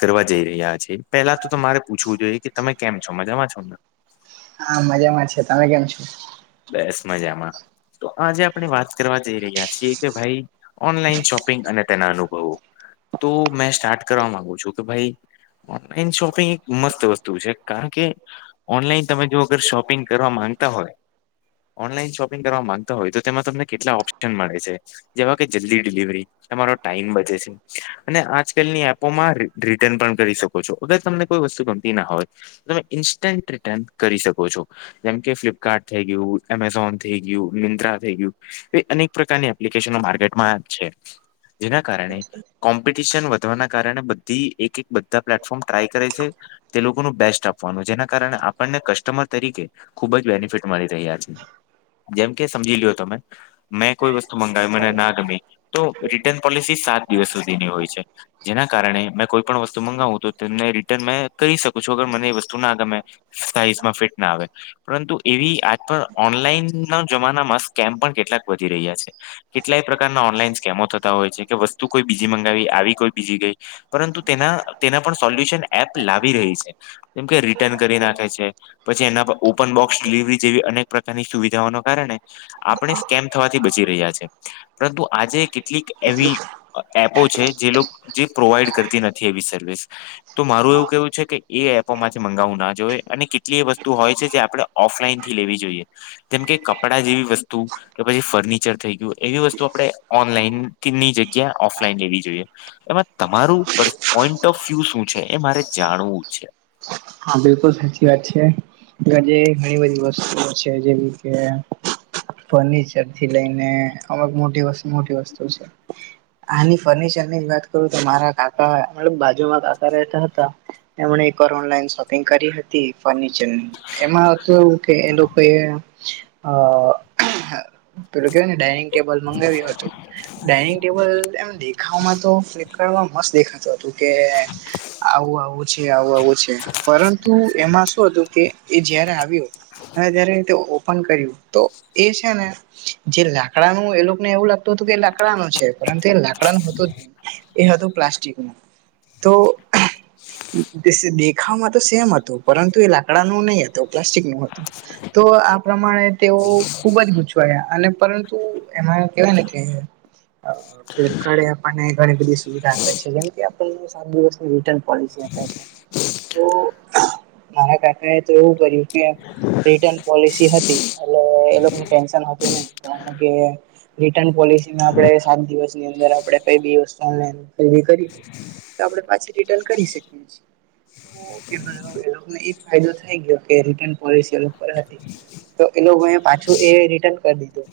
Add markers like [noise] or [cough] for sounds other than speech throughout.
કરવા જઈ રહ્યા છે પેલા તો તમારે પૂછવું જોઈએ કે તમે કેમ છો મજામાં છો ને હા મજામાં છે તમે કેમ છો બસ મજામાં તો આજે આપણે વાત કરવા જઈ રહ્યા છીએ કે ભાઈ ઓનલાઈન શોપિંગ અને તેના અનુભવો તો મેં સ્ટાર્ટ કરવા માંગુ છું કે ભાઈ ઓનલાઈન શોપિંગ એક મસ્ત વસ્તુ છે કારણ કે ઓનલાઈન તમે જો અગર શોપિંગ કરવા માંગતા હોય ઓનલાઈન શોપિંગ કરવા માંગતા હોય તો તેમાં તમને કેટલા ઓપ્શન મળે છે. જેવા કે જલ્દી ડિલિવરી તમારો ટાઈમ બજે છે. અને આજકાલની એપોમાં રિટર્ન પણ કરી શકો છો અગર તમને કોઈ વસ્તુ ગમતી ના હોય તમે ઇન્સ્ટન્ટ રિટર્ન કરી શકો છો જેમ કે ફ્લિપકાર્ટ થઈ ગયું એમેઝોન થઈ ગયું મિંત્રા થઈ ગયું એ અનેક પ્રકારની એપ્લિકેશનો માર્કેટમાં છે જેના કારણે કોમ્પિટિશન વધવાના કારણે બધી એક એક બધા પ્લેટફોર્મ ટ્રાય કરે છે. તે લોકોનું બેસ્ટ આપવાનું જેના કારણે આપણને કસ્ટમર તરીકે ખુબ જ બેનિફિટ તમારી તૈયારી છે જેમ કે સમજી લોયો તમે મેં કોઈ વસ્તુ મંગાવી મને ના ગમી તો રિટર્ન પોલિસી સાત દિવસ સુધીની હોય છે જેના કારણે મેં કોઈ પણ વસ્તુ મંગાવું તો તેમને રિટર્ન મેં કરી શકું છું અગર મને એ વસ્તુ ના ગમે સાઈઝમાં ફિટ ના આવે પરંતુ એવી આજ પણ ઓનલાઈન ના જમાનામાં સ્કેમ પણ કેટલાક વધી રહ્યા છે. કેટલાય પ્રકારના ઓનલાઈન સ્કેમો થતા હોય છે કે વસ્તુ કોઈ બીજી મંગાવી આવી કોઈ બીજી ગઈ પરંતુ તેના તેના પણ સોલ્યુશન એપ લાવી રહી છે કેમ કે રિટર્ન કરી નાખે છે પછી એના પર ઓપન બોક્સ ડિલિવરી જેવી અનેક પ્રકારની સુવિધાઓને કારણે આપણે સ્કેમ થવાથી બચી રહ્યા છે પરંતુ આજે કેટલીક એવી એપો છે જે જે પ્રોવાઈડ કરતી નથી એવી સર્વિસ તો મારું એવું કેવું છે કે એપોમાં મંગાવવું ના જોઈએ અને કેટલી એ વસ્તુ હોય છે જે આપડે ઓફલાઈન થી લેવી જોઈએ જેમ કે કપડા જેવી વસ્તુ તો પછી ફર્નિચર થઈ ગયું એવી વસ્તુ આપણે ઓનલાઈનની જગ્યા ઓફલાઈન લેવી જોઈએ એમાં તમારું પોઈન્ટ ઓફ વ્યુ શું છે એ મારે જાણવું છે. હા બિલકુલ સાચી વાત છે. જ ઘણી બધી વસ્તુઓ છે જેવી કે ફર્નિચરથી લઈને અમ મોટી વસ્તુ મોટી વસ્તુ છે આની ફર્નિચર ની જ વાત કરું તો મારા કાકા બાજુમાં કાકા રહેતા હતા એમને કર લન્ શોપિંગ કરી હતી ફર્નિચરની એમાં હત એવું કે એ લોકો અ પેલું કેવું ને ડઇનિંગ ટેબલ મંગાવ્યું હતું ડાઇનિંગ ટેબલ એમ દેખામાં તો ફ્લિપકાર્ટમાં મસ્ત દેખાતો હતો કે આવું આવું છે આવું આવું છે પરંતુ એમાં શું હતું કે એ જયારે આવ્યું હવે જ્યારે તે ઓપન કર્યું તો એ છે ને જે લાકડાનું એ લોકોને એવું લાગતું હતું કે લાકડાનું છે પરંતુ એ લાકડાનુંતું જ નહી એ હતોું પ્લાસ્ટિક ન તો દખામાં તો સેમ હતું પરંતુ એ લાકડાું નહિ હત પ્લાસ્ટિક નું હતું તો આ પ્રમાણે તેઓ ખુબ જ ગુ ગયા અને પરંતુ એમાં કેવાય ને કે ફિરકડ આપણને ઘણી બધી સુવિધા જેમ આપને સાત દિવસની રટર્ન પોલસીે છે તો મારા કાકા એ તો એવું કર્યું કે રિટર્ન પોલિસી હતી એટ એ ટેન્શન હતું ન કારણ કે રિટર્ન પોલિસીને આપણે સાત દિવસની અંદર આપણે કઈ બી વસ્તુ ઓ ખરી કરી તો આપડણે પાછી રિટર્ન કરી શકીએ છીએ એને એ ફાયદો થઈ ગયો કે રિટર્ન પોલસી એ પર હતી તો એ લોકો એ પાછું એ રિટર્ન કરી દીધું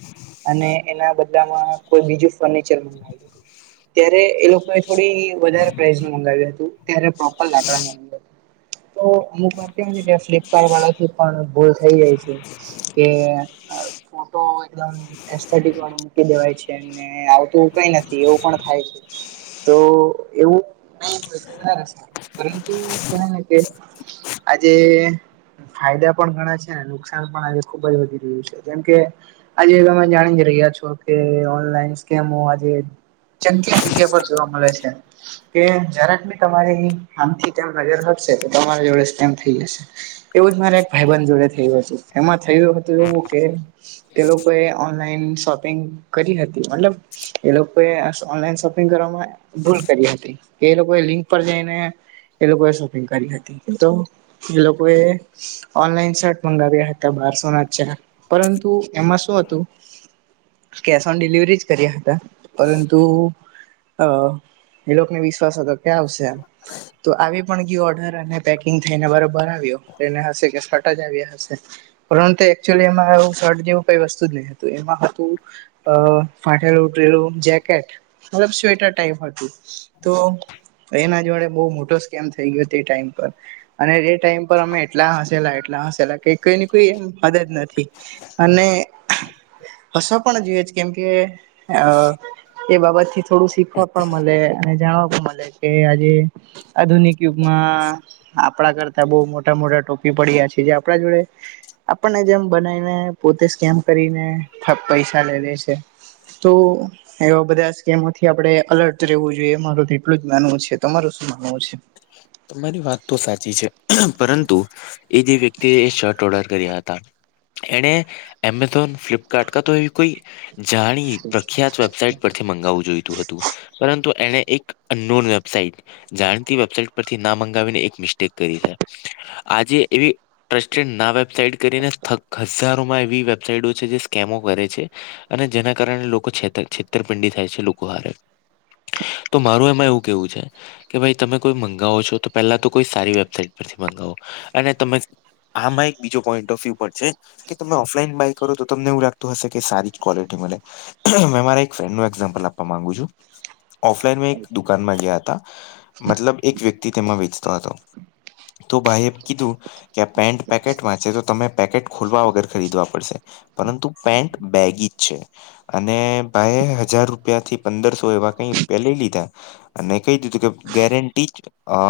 અને એના બદલામાં કોઈ બીજું ફર્નિચર મું ત્યારે એ લોકોએ થોડી વધારે પ્રઇઝ નું મગાવ્યું હતું ત્યારે પ્રોપર લાકડા તો અમુક વાર કેમ કે ફ્લિપકાર્ટ વાળા થી પણ ભૂલ થઇ જાય છે કે ફોટો એકદમ એ વા મૂકી દેવાય છે ને આવતું કઈ નથી એવું પણ થાય છે તો એવું નહી હોય તો વધારે સારું પરંતુ કવા ને કે આજે ફાયદા પણ ઘણા છે નુકસાન પણ આજે ખુબ જ વધી રહ્યું છે કેમ કે આજે તમે જાણી જ રહ્યા છો કે ઓનલાઈન સ્મ આ ચકી જગ્યા પર જોવા મળે છે કે જરાકી તમારી આમથી તેમ નજર હટશે તો તમારી જોડે કેમ થઇ જશે એવું જ મારા એક ભાઈ બન જોડે થયું હતું એમાં થયું હતું એવું કે તે લોકોએ ઓનલાઈન શોપિંગ કરી હતી મતલબ એ લોકોએ ઓનલાઈન શોપિંગ કરવામાં ભૂલ કરી હતી કે એ લોકોએ લિંક પર જઈને એ લોકોએ શોપિંગ કરી હતી તો એ લોકોએ ઓનલાઈન શર્ટ મંગાવ્યા હતા બારસો ના ચાર પરંતુ એમાં શું હતું કેશ ઓન ડિલિવરી જ કર્યા હતા પરંતુ હ એ લોકોને વિશ્વાસ તો ક્યાં આવશે હા તો આવી પણ ગય ઓર્ડર અને પેકિંગ થઈને બરોબર આવ્યો તેને હશે કે ફટા જ આવ્યા હશે પરંતુ એકચુઅલી એમાં એ શર્ટ જેવું કઈ વસ્તુ જ નહી હતું એમાં હતું અ ફાટેલું ઉઠરેલું જેકેટ મતલબ સ્વેટર ટાઈપ હતું તો એના જોડે બહુ મોટો સ્કેમ થઈ ગયો હતો એ ટાઈમ પર અને એ ટાઈમ પર અમે એટલા હસેલા એટલા હસેલા કે કોઈની કોઈ એમ મદદ નથી અને હસો પણ જોઈએ જ કેમ કે અ એ બાબતથી થોડું શીખવા પણ મળે અને જાણવા પણ મળે કે આજે આધુનિક યુગમાં આપણા કરતા બહુ મોટા મોટા ટોપી પડ્યા છે જે આપણા જોડે આપણને જેમ બનાવીને પોતે સ્કેમ કરીને પૈસા લેવેે છે તો એવા બધા સ્ કેમથી આપડે અલર્ટ રહેવું જોઈએ એ માર એટલું જ માનવું છે તમારું શું માનવું છે તમારી વાત તો સાચી છે પરંતુ એ જે વ્યક્તિએ એ શર્ટ ઓર્ડર કર્યા હતા એણે એમેઝોન ફ્લિપકાર્ટ ક તો એવી કોઈ જાણી પ્રખ્યાત વેબસાાઈટ થી મું જોઈ હતું પરંતુ એ એક વેબટ જા વેબસાઇટ પરથી ના મંગાવીને એક મિસ્ટેક કરી છે આજે એવી ટ્રસ્ટેડ ના વેબસાાઈટ કરીને હજારોમાં એવી વેબસાાઈટ છે જે સ્કેમો કરે છે અને જેના કારણે લોકો છેતર છેતરપિંડી થાય છે લોકો હારે તો મારું એમાં એવું કેવું છે કે ભાઈ. તમે કોઈ મંગાવો છો તો પહેલા તો કોઈ સારી વેબસાાઈટ પરથી મંગાવો અને તમે. આમાં એક બીજો પોઈન્ટ ઓફ વ્યુ પણ છે. કે તમે ઓફલાઈન બાય કરો તો તમને એવું લાગતું હશે કે સારી જ ક્વોલિટી મળે. મેં મારા એક ફ્રેન્ડ નું એક્ઝામ્પલ આપવા માંગુ છું ઓફલાઈન માં એક દુકાનમાં ગયા હતા. મતલબ એક વ્યક્તિ તેમાં વેચતો હતો તો ભાઈએ કીધું કે પેન્ટ પેકેટ વાં છે તો તમે પેકેટ ખોલવા વગર ખરીદવા પડશે પરંતુ પેન્ટ બેગી જ છે અને ભાઈ હજાર રૂપિયા થી પંદરસો એવા કઈ રૂપિયા લઈ લીધા. અને કહી દીધું કે ગેરેંટી જ અ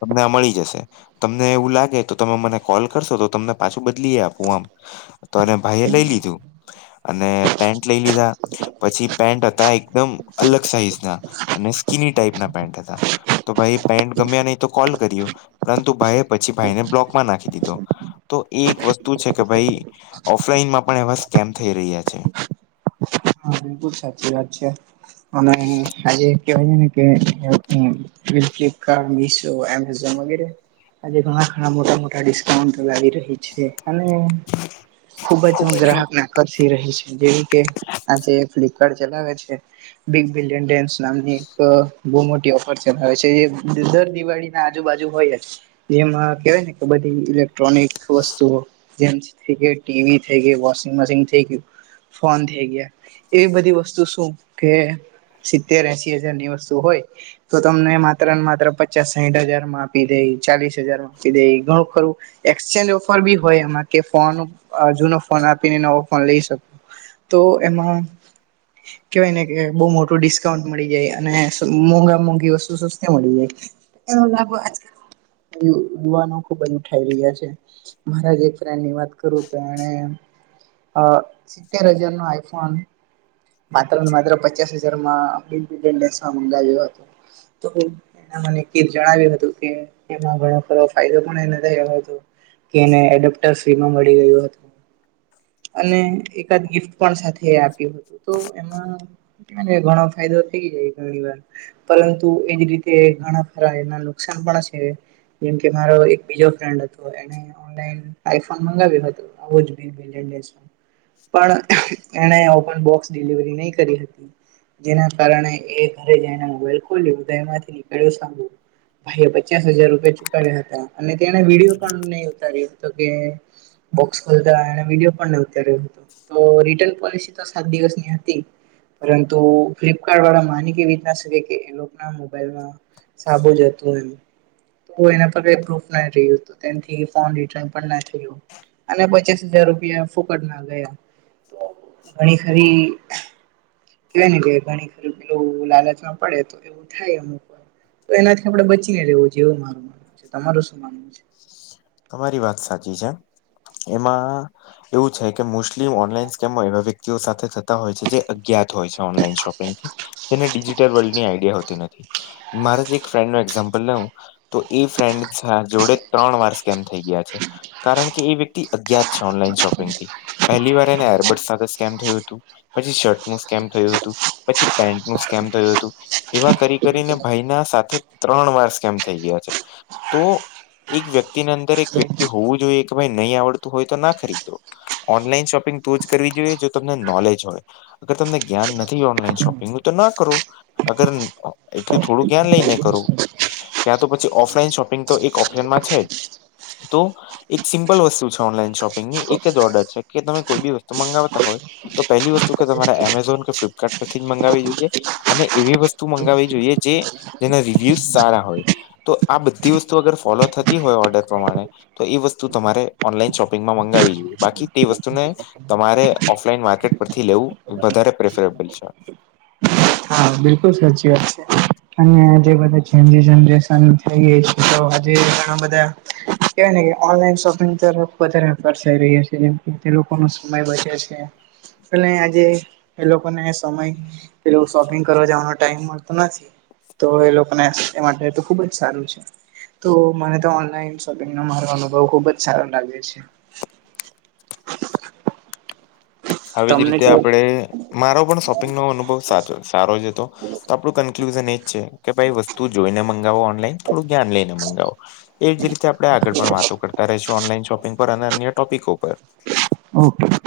તમને આ મળી જશે. તમને એવું લાગે તો તમે મને કોલ કરશો તો તમને પાછું બદલી આપું આમ. તો ભાઈ એ લઈ લીધું અને પેન્ટ લઈ લીધા. પછી પેન્ટ હતા એકદમ અલગ સાઈઝ ના અને સ્કીિની ટાઈપના પેન્ટ હતા. તો ભાઈ પેન્ટ ગમ્યા નહી તો કોલ કર્યું પરંતુ ભાઈએ પછી ભાઈને બ્લોકમાં નાખી દીધો. તો એ એક વસ્તુ છે કે ભાઈ ઓફલાઈનમાં પણ એવા સ્કેમ થઈ રહ્યા છે. હા બિલકુલ સાચી વાત છે. અને આ જે કેવાય ને કે [unintelligible] તો એમઝન વગેરે. આજે ઘણા ઘણા મોટા મોટા ડિસ્કાઉન્ટ લાવ રહી છે અને ખુબ જ હું ગ્રાહકને આકર્ષી રહી છે જેવી કે આજે ફ્લિપકાર્ટ ચલાવે છે બિગ બિલિયન ડેન્સ નામની એક બહુ મોટી ઓફર છે હવે દર દિવાળી ના આજુબાજુ હોય જ. જેમાં કેવાય ને કે બધી ઇલેક્ટ્રોનિક વસ્તુઓ જેન્ટ્સ થઈ ગયા ટીવી થઈ ગઈ વોશિંગ મશીન થઈ ગયું ફોન થઇ ગયા. એવી બધી વસ્તુ શું કે સિત્તેર એસી હજારની વસ્તુ હોય. તો તમને માત્ર ને માત્ર પચાસ સાહીઠ હજાર માં આપી દઈ ચાલીસ હજારમાં આપી દે ઘણું ખરું એક્સચેન્જ ઓફર બી હોય એમાં કે ફોન જૂનો ફોન આપીને નવો ફોન લઈ શકાય. તો એમાં કહેવાય ને કે બહુ મોટું ડિસ્કાઉન્ટ મળી ગઈ અને મોંઘા મોંઘી વસ્તુ સસ્તી મળી ગઈ. એ લાભો યુવાનો ખુબજ ઉઠાઈ રહ્યા છે. મારા જે ફ્રેન્ડ ની વાત કરું તો એણે સિત્તેર હજાર નો આઈફોન માત્ર ને માત્ર પચાસ હજારમાં બેસવા મંગાવ્યો હતો તો મને એ જણાવ્યું હતું કે એમાં ઘણો ખરો ફાયદો પણ એને થયો હતો. કે એને એડોપ્ટર ફ્રીમાં મળી ગયું હતું. અને એકાદ ગિફ્ટ પણ સાથે આપ્યું હતું તો એમાં અને ઘણો ફાયદો થઇ જાય ઘણી વાર પરંતુ એની રીતે ઘણા ખરા એના નુકસાન પણ છે. જેમ કે મારો એક બીજો ફ્રેન્ડ હતો એને. આઈફોન મગાવ્યો હતો [unintelligible] પણ એણે ઓપન બોક્સ ડિલિવરી નહી કરી હતી. જેના કારણે એ ઘરે જઈને મોબાઈલ ખોલ્યોદયમાંથી નીકળ્યો સાંભળું ભાઈએ પચાસ હજાર રૂપિયા ચુકાવ્યા હતા અને તેને વિડીયો પણ નહી ઉતાર્યો હતો કે બોક્સ ખોલતા અને વિડીયો પણ ન ઉતાર્યો હતો તો રિટર્ન પોલિસી તો સાત દિવસ હતી પરંતુ ફ્લિપકાર્ટ વાળા માની કેવી રીત ના શકે કે ના મોબાઈલમાં સાબુ જ હતું એમ કોઈના પર કઈ પ્રૂફ ના રહ્યું ત્યાંથી ફોન રિટર્ન પણ ન થયો. અને પચાસ હજાર રૂપિયા ફોકટ ના ગયા ઘણી ખરી કેવા ને કે ઘણી ખરું પેલું લાલચમાં પડે તો એવું થાય અમુક તો એનાથી આપડે બચીને રવું જે એવું મારું માનવું છે તમારું શું માનવું છે? તમારી વાત સાચી છે. એમાં એવું છે કે મોસ્ટલી ઓનલાઈન સ્કેમો એવા વ્યક્તિઓ સાથે થતા હોય છે જે અજ્ઞાત હોય છે ઓનલાઈન શોપિંગથી. જેને ડિજિટલ વર્લ્ડની આઈડિયા હોતી નથી મારે જ એક ફ્રેન્ડ નું એક્ઝામ્પલ લેવું તો એ ફ્રેન્ડ જોડે ત્રણ વારષ કેમ થઈ ગયા છે કારણ કે એ વ્યક્તિ અજ્ઞાત છે ઓનલાઈન શોપિંગથી. પહેલી વાર એને એરબર્ડ સાથે સ્કેમ થયું હતું. પછી શર્ટ નું સ્કેમ થયું હતું, પછી પેન્ટ નું સ્કેમ થયું હતું. એવા કરી કરીને ભાઈના સાથે ત્રણ વાર સ્કેમ થઇ ગયા છે. તો એક વ્યક્તિની અંદર એક વ્યક્તિ હોવું જોઈએ કે ભાઈ નહી આવડતું હોય તો ના ખરીદો. ઓનલાઈન શોપિંગ તો જ કરવી જોઈએ જો તમને નોલેજ હોય. અગર તમને જ્ઞાન નથી ઓનલાઈન શોપિંગનુ તો ના કરો. અગર એટલું થોડું જ્ઞાન લઈને કરો. ક્યાં તો પછી ઓફલાઈન શોપિંગ તો એક ઓપ્શનમાં છે જ. તો. એક સિમ્પલ વસ્તુ છે ઓનલાઈન શોપિંગની એક જ ઓર્ડર છે કે તમે કોઈ બી વસ્તુ મગાવતા હોય, તો પહેલી વસ્તુ કે તમારે એમેઝોન કે ફ્લિપકાર્ટ પરથી જ મગાવવી જોઈએ. અને એવી વસ્તુ મંગાવવી જોઈએ જે જેના રિવ્યુઝ સારા હોય. તો આ બધી વસ્તુ અગર ફોલો થતી હોય ઓર્ડર. ણે તો એ વસ્તુ તમારે ઓનલાઈન શોપિંગમાં મંગાવવી જોઈએ બાકી તે વસ્તુને. તમારે ઓફલાઈન માર્કેટ પરથી લેવું વધારે પ્રેફરેબલ છે. હા, બિલકુલ સાચી વાત છે. અને જે બધા ઝેન જી જનરેશન થઈ ગઈ છે તો આજે ઘણા બધા. કેવાય ને ઓનલાઈન શોપિંગ તરફ વધારે વેપાર થઈ રહ્યો છે જેમ લોકો નો સમય વધે છે. એ આજે એ લોકોને સમય પે શોપિંગ ઘ જવાનો ટાઈમ મળતો નથી તો એ લોકોને એ માટે તો ખુબ જ સારું છે. તો મને તો ઓનલાઈન શોપિંગ નો મારો અનુભવ ખુબ જ સારો લાગે છે. આવી જ તમને રીતે કેવો આપડે મારો પણ શોપિંગ નો અનુભવ સાચો છે. સારો જ તો તો આપણું કન્ક્લુઝન એ કે ભાઈ વસ્તુ જોઈને મંગાવો ઓનલાઈન, થોડું જ્ઞાન લઈને મંગાવો. એ જ રીતે આપણે આગળ પણ વાતો કરતા રહીશું ઓનલાઈન શોપિંગ પર અને અન્ય ટોપિકો પર. ઓકે.